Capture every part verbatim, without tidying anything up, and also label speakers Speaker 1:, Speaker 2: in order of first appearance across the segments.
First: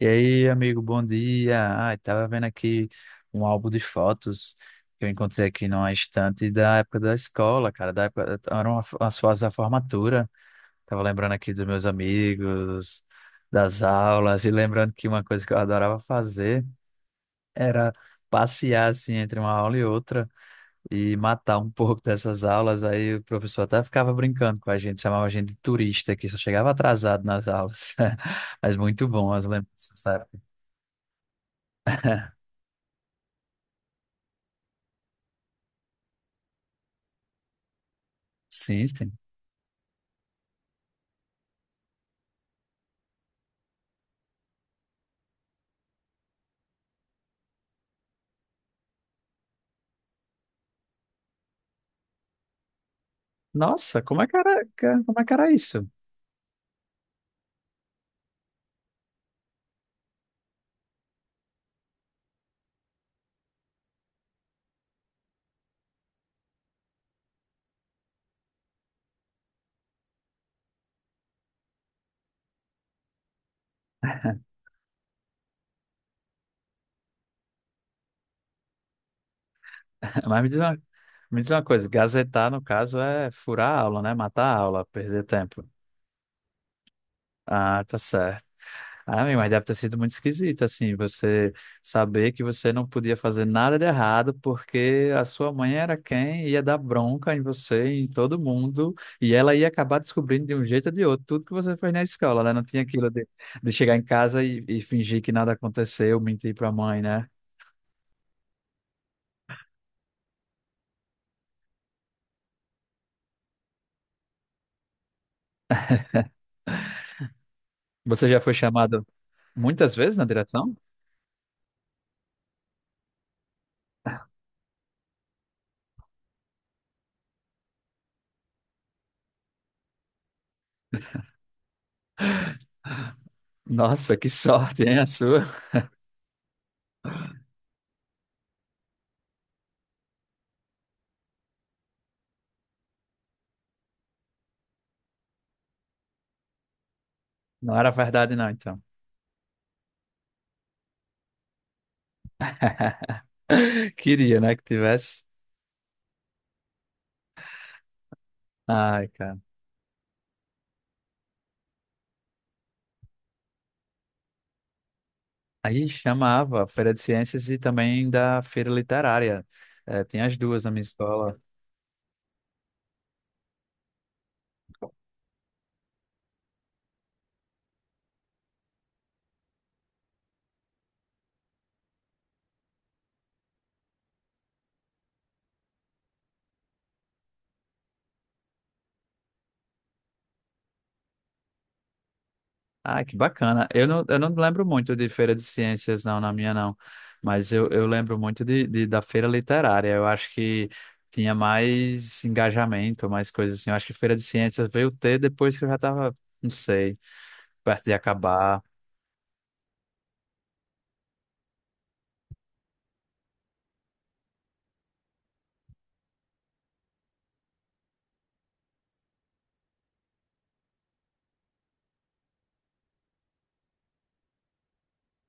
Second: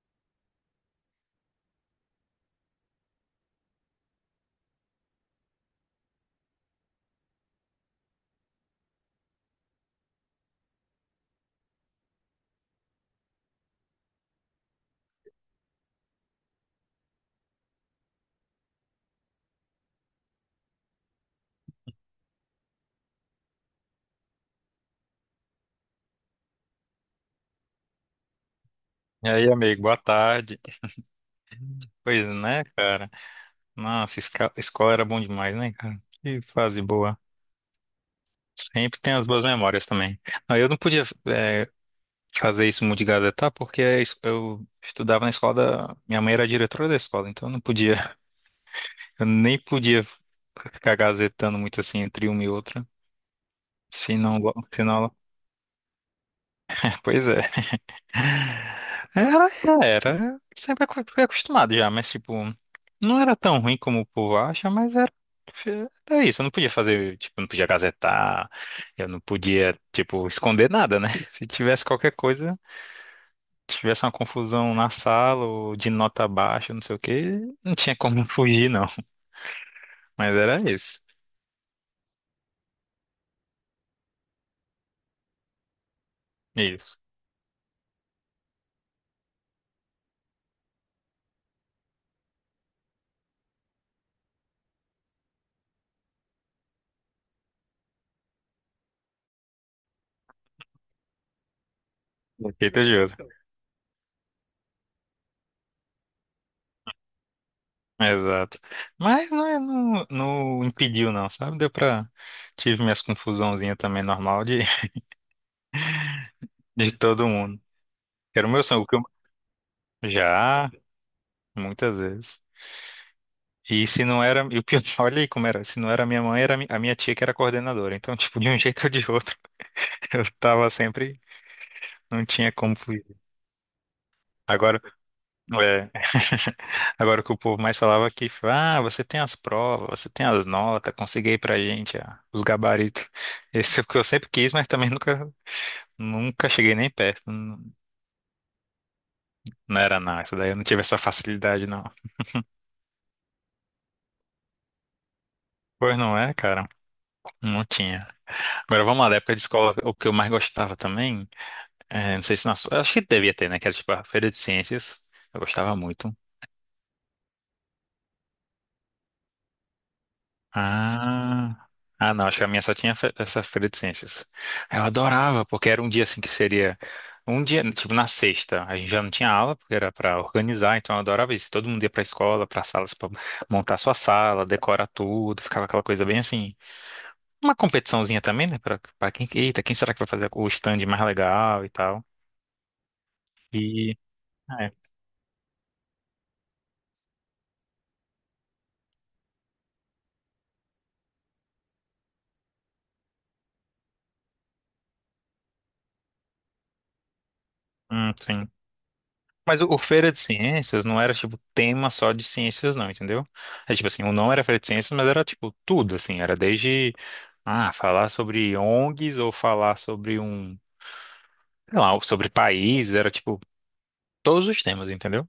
Speaker 1: E aí, amigo, bom dia. Ah, tava vendo aqui um álbum de fotos que eu encontrei aqui numa estante da época da escola, cara, da época, eram as fotos da formatura. Tava lembrando aqui dos meus amigos, das aulas e lembrando que uma coisa que eu adorava fazer era passear assim entre uma aula e outra e matar um pouco dessas aulas. Aí o professor até ficava brincando com a gente, chamava a gente de turista, que só chegava atrasado nas aulas. Mas muito
Speaker 2: E
Speaker 1: bom as
Speaker 2: aí, amigo,
Speaker 1: lembranças
Speaker 2: boa
Speaker 1: dessa época.
Speaker 2: tarde. Pois né, cara? Nossa, esca- escola era bom demais, né, cara? Que fase boa.
Speaker 1: Sim,
Speaker 2: Sempre
Speaker 1: sim.
Speaker 2: tem as boas memórias também. Não, eu não podia é, fazer isso muito de gazetar, porque a es- eu estudava na escola da... Minha mãe era diretora da escola, então eu não podia... Eu nem podia ficar gazetando muito assim entre uma e outra.
Speaker 1: Nossa,
Speaker 2: Se
Speaker 1: como é que
Speaker 2: não... go-
Speaker 1: era,
Speaker 2: Se
Speaker 1: ca-
Speaker 2: não...
Speaker 1: como é que era isso?
Speaker 2: Pois é. Era, era. Sempre acu- fui acostumado já, mas tipo, não era tão ruim como o povo acha, mas era, era isso. Eu não podia fazer, tipo, não podia gazetar, eu não podia, tipo, esconder nada, né? Se tivesse qualquer coisa, tivesse uma confusão na sala ou de nota baixa, não sei o quê, não tinha como fugir, não. Mas
Speaker 1: Mas me diz
Speaker 2: era
Speaker 1: uma,
Speaker 2: isso.
Speaker 1: me diz uma coisa, gazetar, no caso, é furar a aula, né? Matar a aula, perder tempo.
Speaker 2: Isso.
Speaker 1: Ah, tá certo. Ah, meu, mas deve ter sido muito esquisito, assim, você saber que você não podia fazer nada de errado porque a sua mãe era quem ia dar bronca em você, em todo mundo, e ela ia acabar descobrindo de um jeito ou de outro tudo que você fez na escola, né? Não
Speaker 2: Efeito
Speaker 1: tinha aquilo
Speaker 2: Josa.
Speaker 1: de, de chegar em casa e, e fingir que nada aconteceu, mentir pra mãe, né?
Speaker 2: Exato. Mas não, é, não, não impediu, não, sabe? Deu pra. Tive minhas confusãozinhas também normal de, de todo mundo.
Speaker 1: Você já
Speaker 2: Era o
Speaker 1: foi
Speaker 2: meu sonho. o que eu-
Speaker 1: chamado muitas vezes na
Speaker 2: Já,
Speaker 1: direção?
Speaker 2: muitas vezes. E se não era. E o pior, olha aí como era. Se não era minha mãe, era mi- a minha tia que era coordenadora. Então, tipo, de um jeito ou de outro, eu tava sempre. Não tinha como fugir.
Speaker 1: Nossa, que
Speaker 2: Agora,
Speaker 1: sorte, hein, a sua?
Speaker 2: é, agora o que o povo mais falava aqui, ah, você tem as provas, você tem as notas, consegui aí pra gente, ah, os gabaritos. Esse é o que eu sempre quis, mas também nunca, nunca cheguei nem perto. Não,
Speaker 1: Não era verdade, não, então.
Speaker 2: não era nada. Isso daí eu não tive essa facilidade, não.
Speaker 1: Queria, né, que tivesse.
Speaker 2: Pois não é, cara? Não tinha. Agora vamos
Speaker 1: Ai,
Speaker 2: lá, da época
Speaker 1: cara.
Speaker 2: de escola, o que eu mais gostava também, é, não sei se na sua, eu acho que devia ter, né, que era tipo a feira de ciências, eu gostava
Speaker 1: Aí
Speaker 2: muito.
Speaker 1: chamava Feira de Ciências e também da Feira Literária. Eh, tinha as duas na minha escola.
Speaker 2: Ah, ah não, acho que a minha só tinha fe- essa feira de ciências. Eu adorava, porque era um dia assim que seria, um dia, tipo na sexta, a gente já não tinha aula, porque era para organizar, então eu adorava isso, todo mundo ia pra escola, pra salas, para montar sua sala, decorar tudo, ficava aquela coisa bem assim, uma competiçãozinha também, né, para para quem, eita, quem será que vai fazer o stand mais legal e tal.
Speaker 1: Ah, que bacana. Eu
Speaker 2: E...
Speaker 1: não, eu não lembro
Speaker 2: é.
Speaker 1: muito de feira de ciências, não, na minha não. Mas eu, eu lembro muito de, de- da feira literária. Eu acho que tinha mais engajamento, mais coisas assim. Eu acho que feira de ciências veio ter depois que eu já estava, não sei, perto de
Speaker 2: Hum, sim.
Speaker 1: acabar.
Speaker 2: Mas o, o Feira de Ciências não era, tipo, tema só de ciências, não, entendeu? É tipo assim, o não era Feira de Ciências, mas era, tipo, tudo, assim. Era desde, ah, falar sobre O N Gs ou falar sobre um, sei lá, sobre país. Era, tipo, todos os temas, entendeu?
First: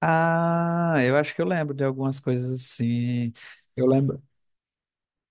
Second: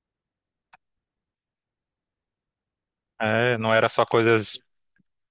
Speaker 1: Ah, eu acho que eu lembro de algumas coisas assim.
Speaker 2: É, não
Speaker 1: Eu
Speaker 2: era só
Speaker 1: lembro.
Speaker 2: coisas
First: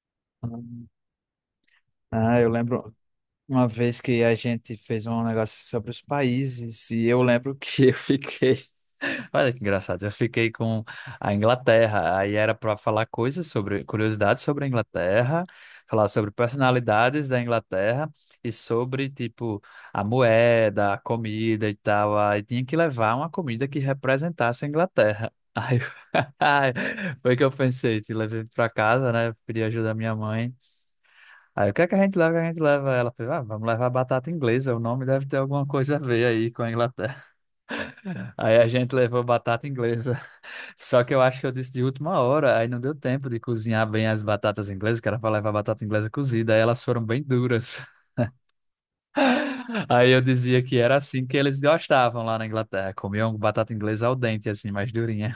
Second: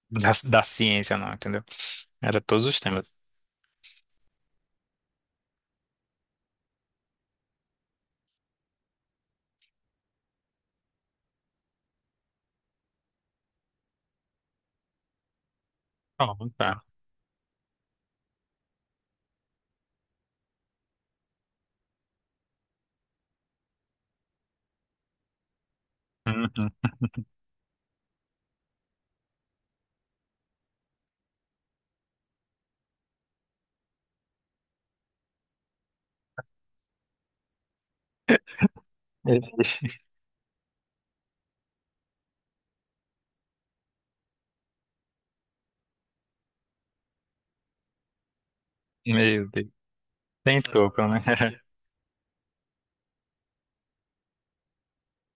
Speaker 2: da, da ciência, não, entendeu?
Speaker 1: Ah,
Speaker 2: Era
Speaker 1: eu
Speaker 2: todos os
Speaker 1: lembro.
Speaker 2: temas.
Speaker 1: Uma vez que a gente fez um negócio sobre os países, e eu lembro que eu fiquei. Olha que engraçado, eu fiquei com a Inglaterra, aí era para falar coisas sobre, curiosidades sobre a Inglaterra, falar sobre
Speaker 2: Bom, tá.
Speaker 1: personalidades da Inglaterra e sobre, tipo, a moeda, a comida e tal. Aí tinha que levar uma comida que representasse a Inglaterra. Aí
Speaker 2: Uhum.
Speaker 1: foi que eu pensei, te levei para casa, né? Pedi ajuda à minha mãe. Aí o que é que a gente leva? A gente leva ela. Falei, ah, vamos levar batata inglesa. O nome deve ter alguma coisa a ver aí com a Inglaterra. Aí a gente levou batata inglesa. Só que eu acho que eu disse de última hora. Aí não deu tempo de cozinhar bem as batatas inglesas, que era para levar batata inglesa cozida. Aí elas foram bem duras.
Speaker 2: Meu Deus.
Speaker 1: Aí eu dizia que
Speaker 2: Tentou,
Speaker 1: era
Speaker 2: pelo menos.
Speaker 1: assim que eles gostavam lá na Inglaterra. Comiam batata inglesa ao dente, assim, mais durinha.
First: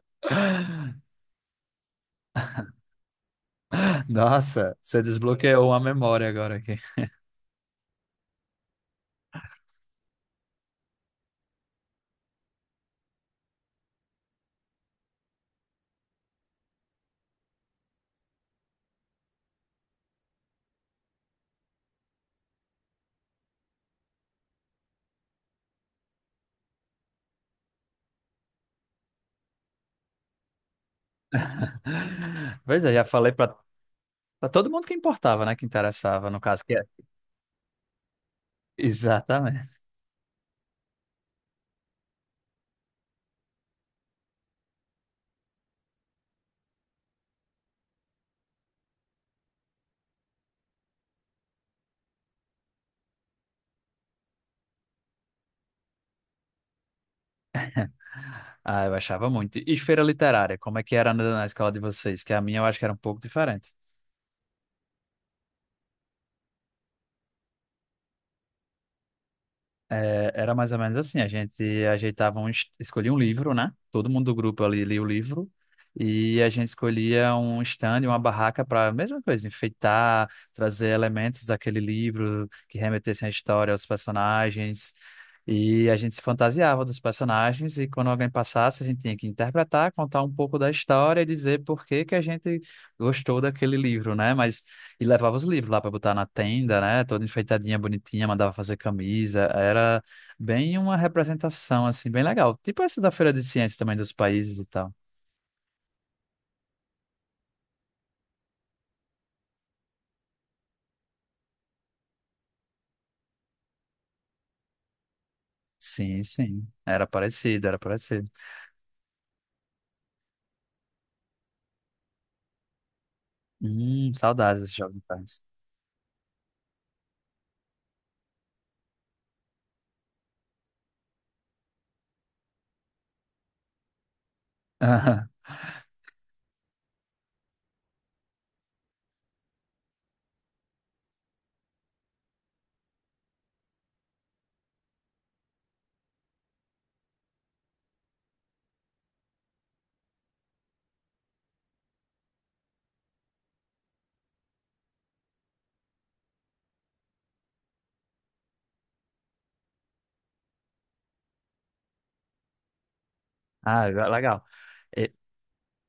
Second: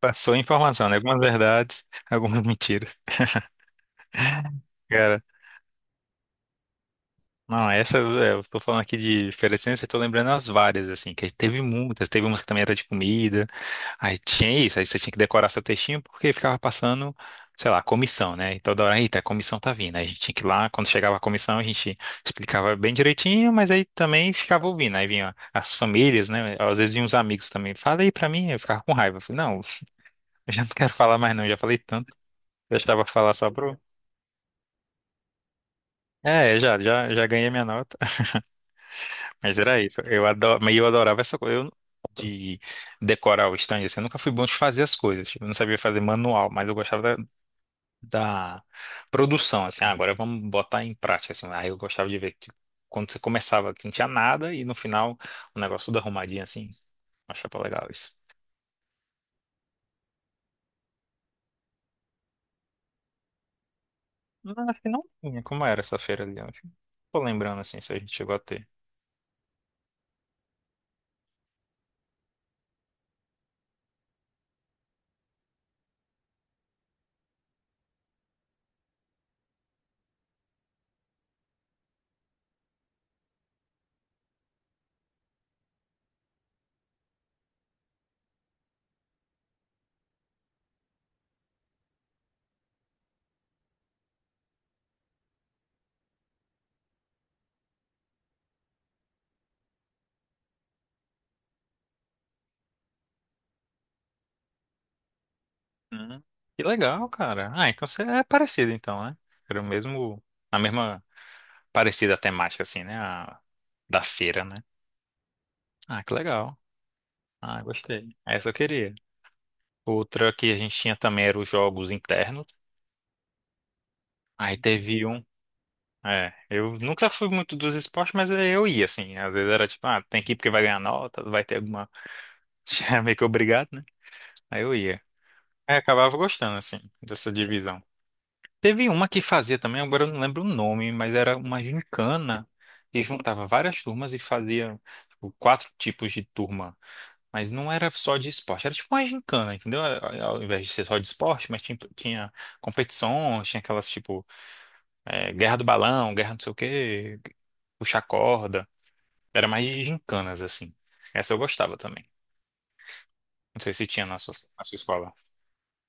Speaker 2: Passou informação, né? Algumas verdades, algumas mentiras.
Speaker 1: Nossa, você
Speaker 2: Cara,
Speaker 1: desbloqueou uma memória agora aqui.
Speaker 2: não, essa é, eu tô falando aqui de oferecendo, eu tô lembrando as várias, assim, que teve muitas, teve umas que também era de comida, aí tinha isso, aí você tinha que decorar seu textinho porque ficava passando, sei lá, comissão, né? E toda hora, eita, a comissão tá vindo. Aí a gente tinha que ir lá, quando chegava a comissão, a gente explicava bem direitinho, mas aí também ficava ouvindo, aí vinha as famílias, né? Às vezes vinham os amigos também, fala aí pra mim, eu ficava com raiva, eu falei, não, eu já não quero falar mais não, já falei tanto, eu
Speaker 1: Pois é,
Speaker 2: estava
Speaker 1: já
Speaker 2: a
Speaker 1: falei
Speaker 2: falar só
Speaker 1: para
Speaker 2: pro...
Speaker 1: todo mundo que importava, né? Que interessava, no
Speaker 2: É,
Speaker 1: caso, que
Speaker 2: já,
Speaker 1: é.
Speaker 2: já, já ganhei minha nota. Mas
Speaker 1: Exatamente.
Speaker 2: era isso. Eu adoro, mas eu adorava essa coisa eu- de decorar o stand. Assim, eu nunca fui bom de fazer as coisas. Tipo, eu não sabia fazer manual, mas eu gostava da, da produção. Assim, ah, agora vamos botar em prática. Assim, aí eu gostava de ver que quando você começava que não tinha nada e no final o negócio tudo arrumadinho assim. Achava legal isso.
Speaker 1: Ah, eu achava muito. E feira literária, como é que era na na escola de vocês? Que a minha eu acho que era um pouco diferente.
Speaker 2: Não, acho que não tinha. Como era essa feira ali? Eu acho que- não tô lembrando assim, se a gente chegou a ter.
Speaker 1: É, era mais ou menos assim, a gente ajeitava um, es- escolhia um livro, né? Todo mundo do grupo ali lia o livro e a gente escolhia um stand, uma barraca para a mesma coisa, enfeitar, trazer elementos daquele livro que remetessem à história, aos personagens. E a gente se fantasiava dos personagens e quando alguém passasse, a gente tinha que interpretar, contar um pouco da história e dizer por que que a gente gostou daquele livro, né? Mas e levava os livros lá para botar na tenda, né? Toda enfeitadinha, bonitinha, mandava fazer camisa. Era bem uma representação, assim, bem legal. Tipo essa da Feira de Ciências também dos países e tal.
Speaker 2: Hum, que legal, cara. Ah, então você é parecido então, né? Era o mesmo, a mesma parecida temática assim, né? Da feira, né? Ah, que
Speaker 1: Sim,
Speaker 2: legal.
Speaker 1: sim. Era
Speaker 2: Ah,
Speaker 1: parecido, era
Speaker 2: gostei.
Speaker 1: parecido.
Speaker 2: Essa eu queria. Outra que a gente tinha também era os jogos internos.
Speaker 1: Hum,
Speaker 2: Aí
Speaker 1: saudades desses jogos
Speaker 2: teve um.
Speaker 1: internos.
Speaker 2: É, eu nunca fui muito dos esportes, mas é, eu ia, assim. Às vezes era tipo, ah, tem que ir porque vai ganhar nota, vai ter alguma. Era meio que obrigado, né? Aí eu ia. Aí acabava gostando, assim, dessa divisão. Teve uma que fazia também, agora eu não lembro o nome, mas era uma gincana que juntava várias turmas e fazia, tipo, quatro tipos de turma. Mas não era só de esporte, era tipo uma gincana, entendeu? Era- Ao invés de ser só de esporte, mas tinha, tinha competições, tinha aquelas tipo é, guerra do balão, guerra não sei o quê, puxar corda. Era mais de gincanas, assim. Essa eu gostava também. Não sei
Speaker 1: Ah,
Speaker 2: se tinha na sua,
Speaker 1: legal.
Speaker 2: na sua escola.
Speaker 1: E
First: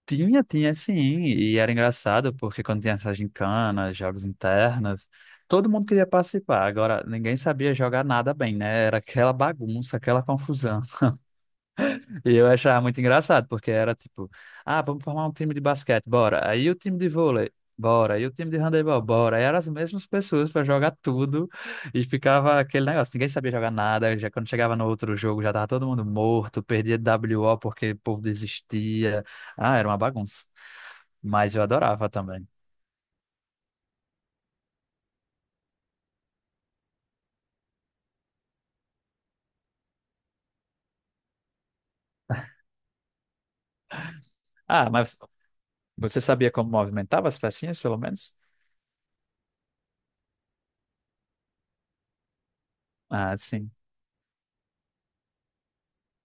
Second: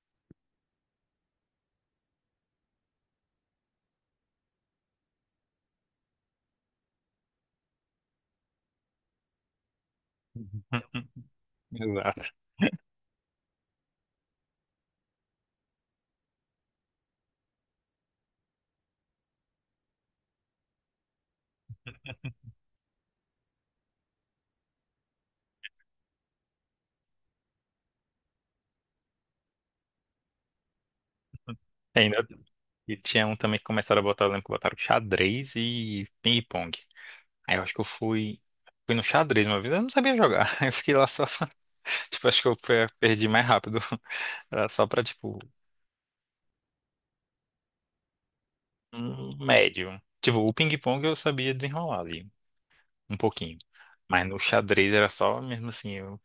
Speaker 1: tinha, tinha sim. E era engraçado porque quando tinha essas gincanas, jogos internos, todo mundo queria participar. Agora, ninguém sabia jogar nada bem, né? Era aquela bagunça, aquela confusão.
Speaker 2: Exato.
Speaker 1: E eu achava muito engraçado, porque era tipo, ah, vamos formar um time de basquete, bora. Aí o time de vôlei, bora. Aí o time de handebol, bora. Aí eram as mesmas pessoas para jogar tudo e ficava aquele negócio, ninguém sabia jogar nada. Já quando chegava no outro jogo, já tava todo mundo morto, perdia W O porque o povo desistia. Ah, era uma bagunça. Mas eu adorava
Speaker 2: Ainda,
Speaker 1: também.
Speaker 2: e tinha um também que começaram a botar, eu lembro que botaram xadrez e ping-pong. Aí eu acho que eu fui, fui no xadrez uma vez, eu não sabia jogar. Aí eu fiquei lá só. Tipo, acho que eu pe- perdi mais rápido. Era só
Speaker 1: Ah,
Speaker 2: pra,
Speaker 1: mas
Speaker 2: tipo,
Speaker 1: você sabia como movimentava as pecinhas, pelo menos?
Speaker 2: um médio. Tipo, o ping-pong eu sabia desenrolar ali, um
Speaker 1: Ah,
Speaker 2: pouquinho.
Speaker 1: sim.
Speaker 2: Mas no xadrez era só mesmo assim, eu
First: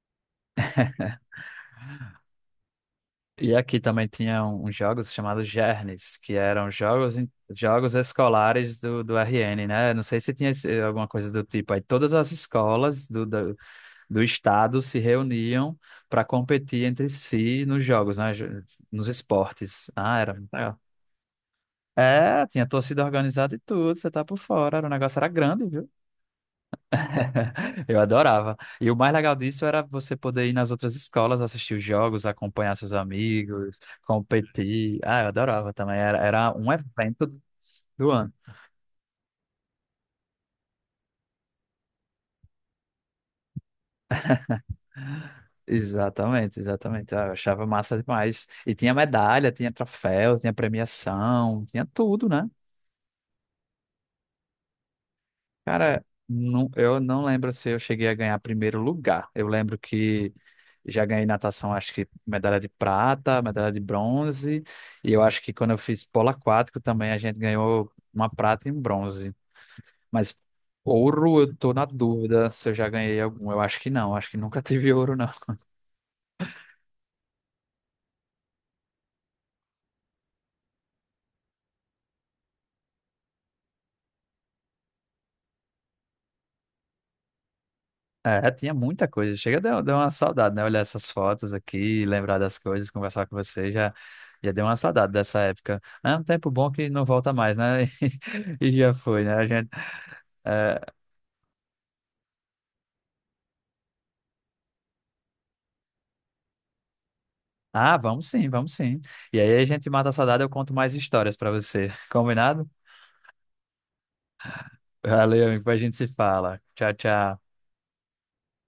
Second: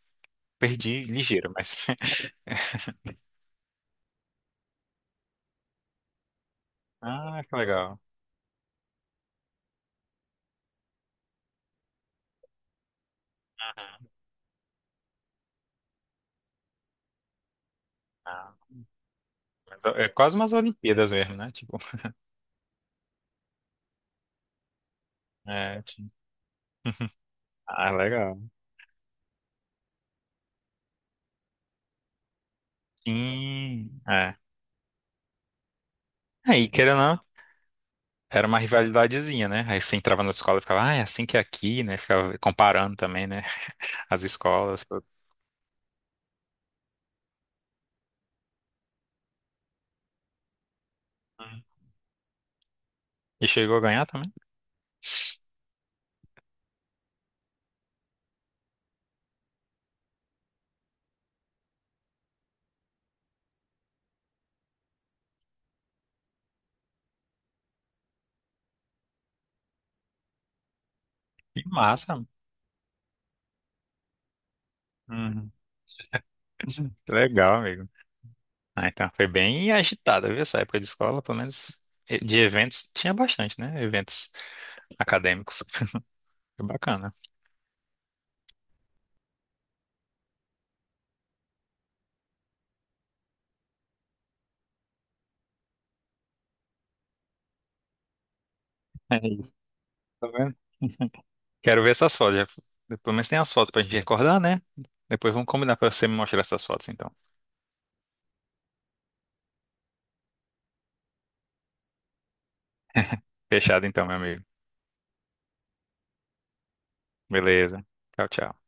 Speaker 2: perdi ligeiro, mas.
Speaker 1: E aqui também tinha um- uns jogos chamados Gernes, que eram jogos, em-
Speaker 2: Ah, que
Speaker 1: jogos
Speaker 2: legal.
Speaker 1: escolares do, do R N, né? Não sei se tinha esse- alguma coisa do tipo. Aí todas as escolas do, do,
Speaker 2: Aham.
Speaker 1: do estado se reuniam para competir entre si nos jogos, né?
Speaker 2: Ah,
Speaker 1: Jo- nos
Speaker 2: mas
Speaker 1: esportes.
Speaker 2: é
Speaker 1: Ah, era
Speaker 2: quase
Speaker 1: muito
Speaker 2: umas
Speaker 1: legal.
Speaker 2: Olimpíadas mesmo, né? Tipo,
Speaker 1: É, tinha torcida organizada e tudo, você tá por fora. Era, o negócio era grande,
Speaker 2: é.
Speaker 1: viu?
Speaker 2: Tipo- Ah,
Speaker 1: Eu
Speaker 2: legal.
Speaker 1: adorava. E o mais legal disso era você poder ir nas outras escolas, assistir os jogos, acompanhar seus amigos,
Speaker 2: Sim, é.
Speaker 1: competir. Ah, eu adorava também. Era, era
Speaker 2: Aí,
Speaker 1: um
Speaker 2: querendo ou não.
Speaker 1: evento do ano.
Speaker 2: Era uma rivalidadezinha, né? Aí você entrava na escola e ficava, ah, é assim que é aqui, né? Ficava comparando também, né? As escolas. Tudo.
Speaker 1: Exatamente, exatamente. Ah, eu achava massa demais. E tinha medalha, tinha troféu, tinha
Speaker 2: Uhum.
Speaker 1: premiação, tinha tudo, né?
Speaker 2: E chegou a ganhar também?
Speaker 1: Cara, não, eu não lembro se eu cheguei a ganhar primeiro lugar. Eu lembro que já ganhei natação, acho que medalha de prata, medalha de bronze. E eu acho que quando eu fiz polo aquático também a gente ganhou uma prata e um bronze. Mas ouro eu
Speaker 2: Que
Speaker 1: tô na
Speaker 2: massa.
Speaker 1: dúvida se eu já ganhei algum. Eu acho que não, acho que nunca tive ouro, não.
Speaker 2: Uhum. Que legal, amigo. Ah, então, foi bem agitada, viu? Essa época de escola, pelo menos e- de eventos, tinha bastante, né? Eventos acadêmicos. Foi bacana.
Speaker 1: É, tinha muita coisa. Chega, deu, deu uma saudade, né? Olhar essas fotos aqui, lembrar das coisas, conversar com você, já, já deu uma saudade dessa época. É um tempo bom que não volta mais, né? E, já foi,
Speaker 2: É
Speaker 1: né? A
Speaker 2: isso.
Speaker 1: gente,
Speaker 2: Tá vendo?
Speaker 1: é,
Speaker 2: Quero ver essas fotos. já- Pelo menos tem as fotos pra gente recordar, né? Depois vamos combinar pra você me mostrar essas fotos, então.
Speaker 1: ah, vamos sim, vamos sim. E aí a gente mata a saudade, eu conto mais histórias pra você. Combinado?
Speaker 2: Fechado, então, meu amigo.
Speaker 1: Valeu, amigo, depois a gente se fala. Tchau, tchau.
Speaker 2: Beleza. Tchau, tchau.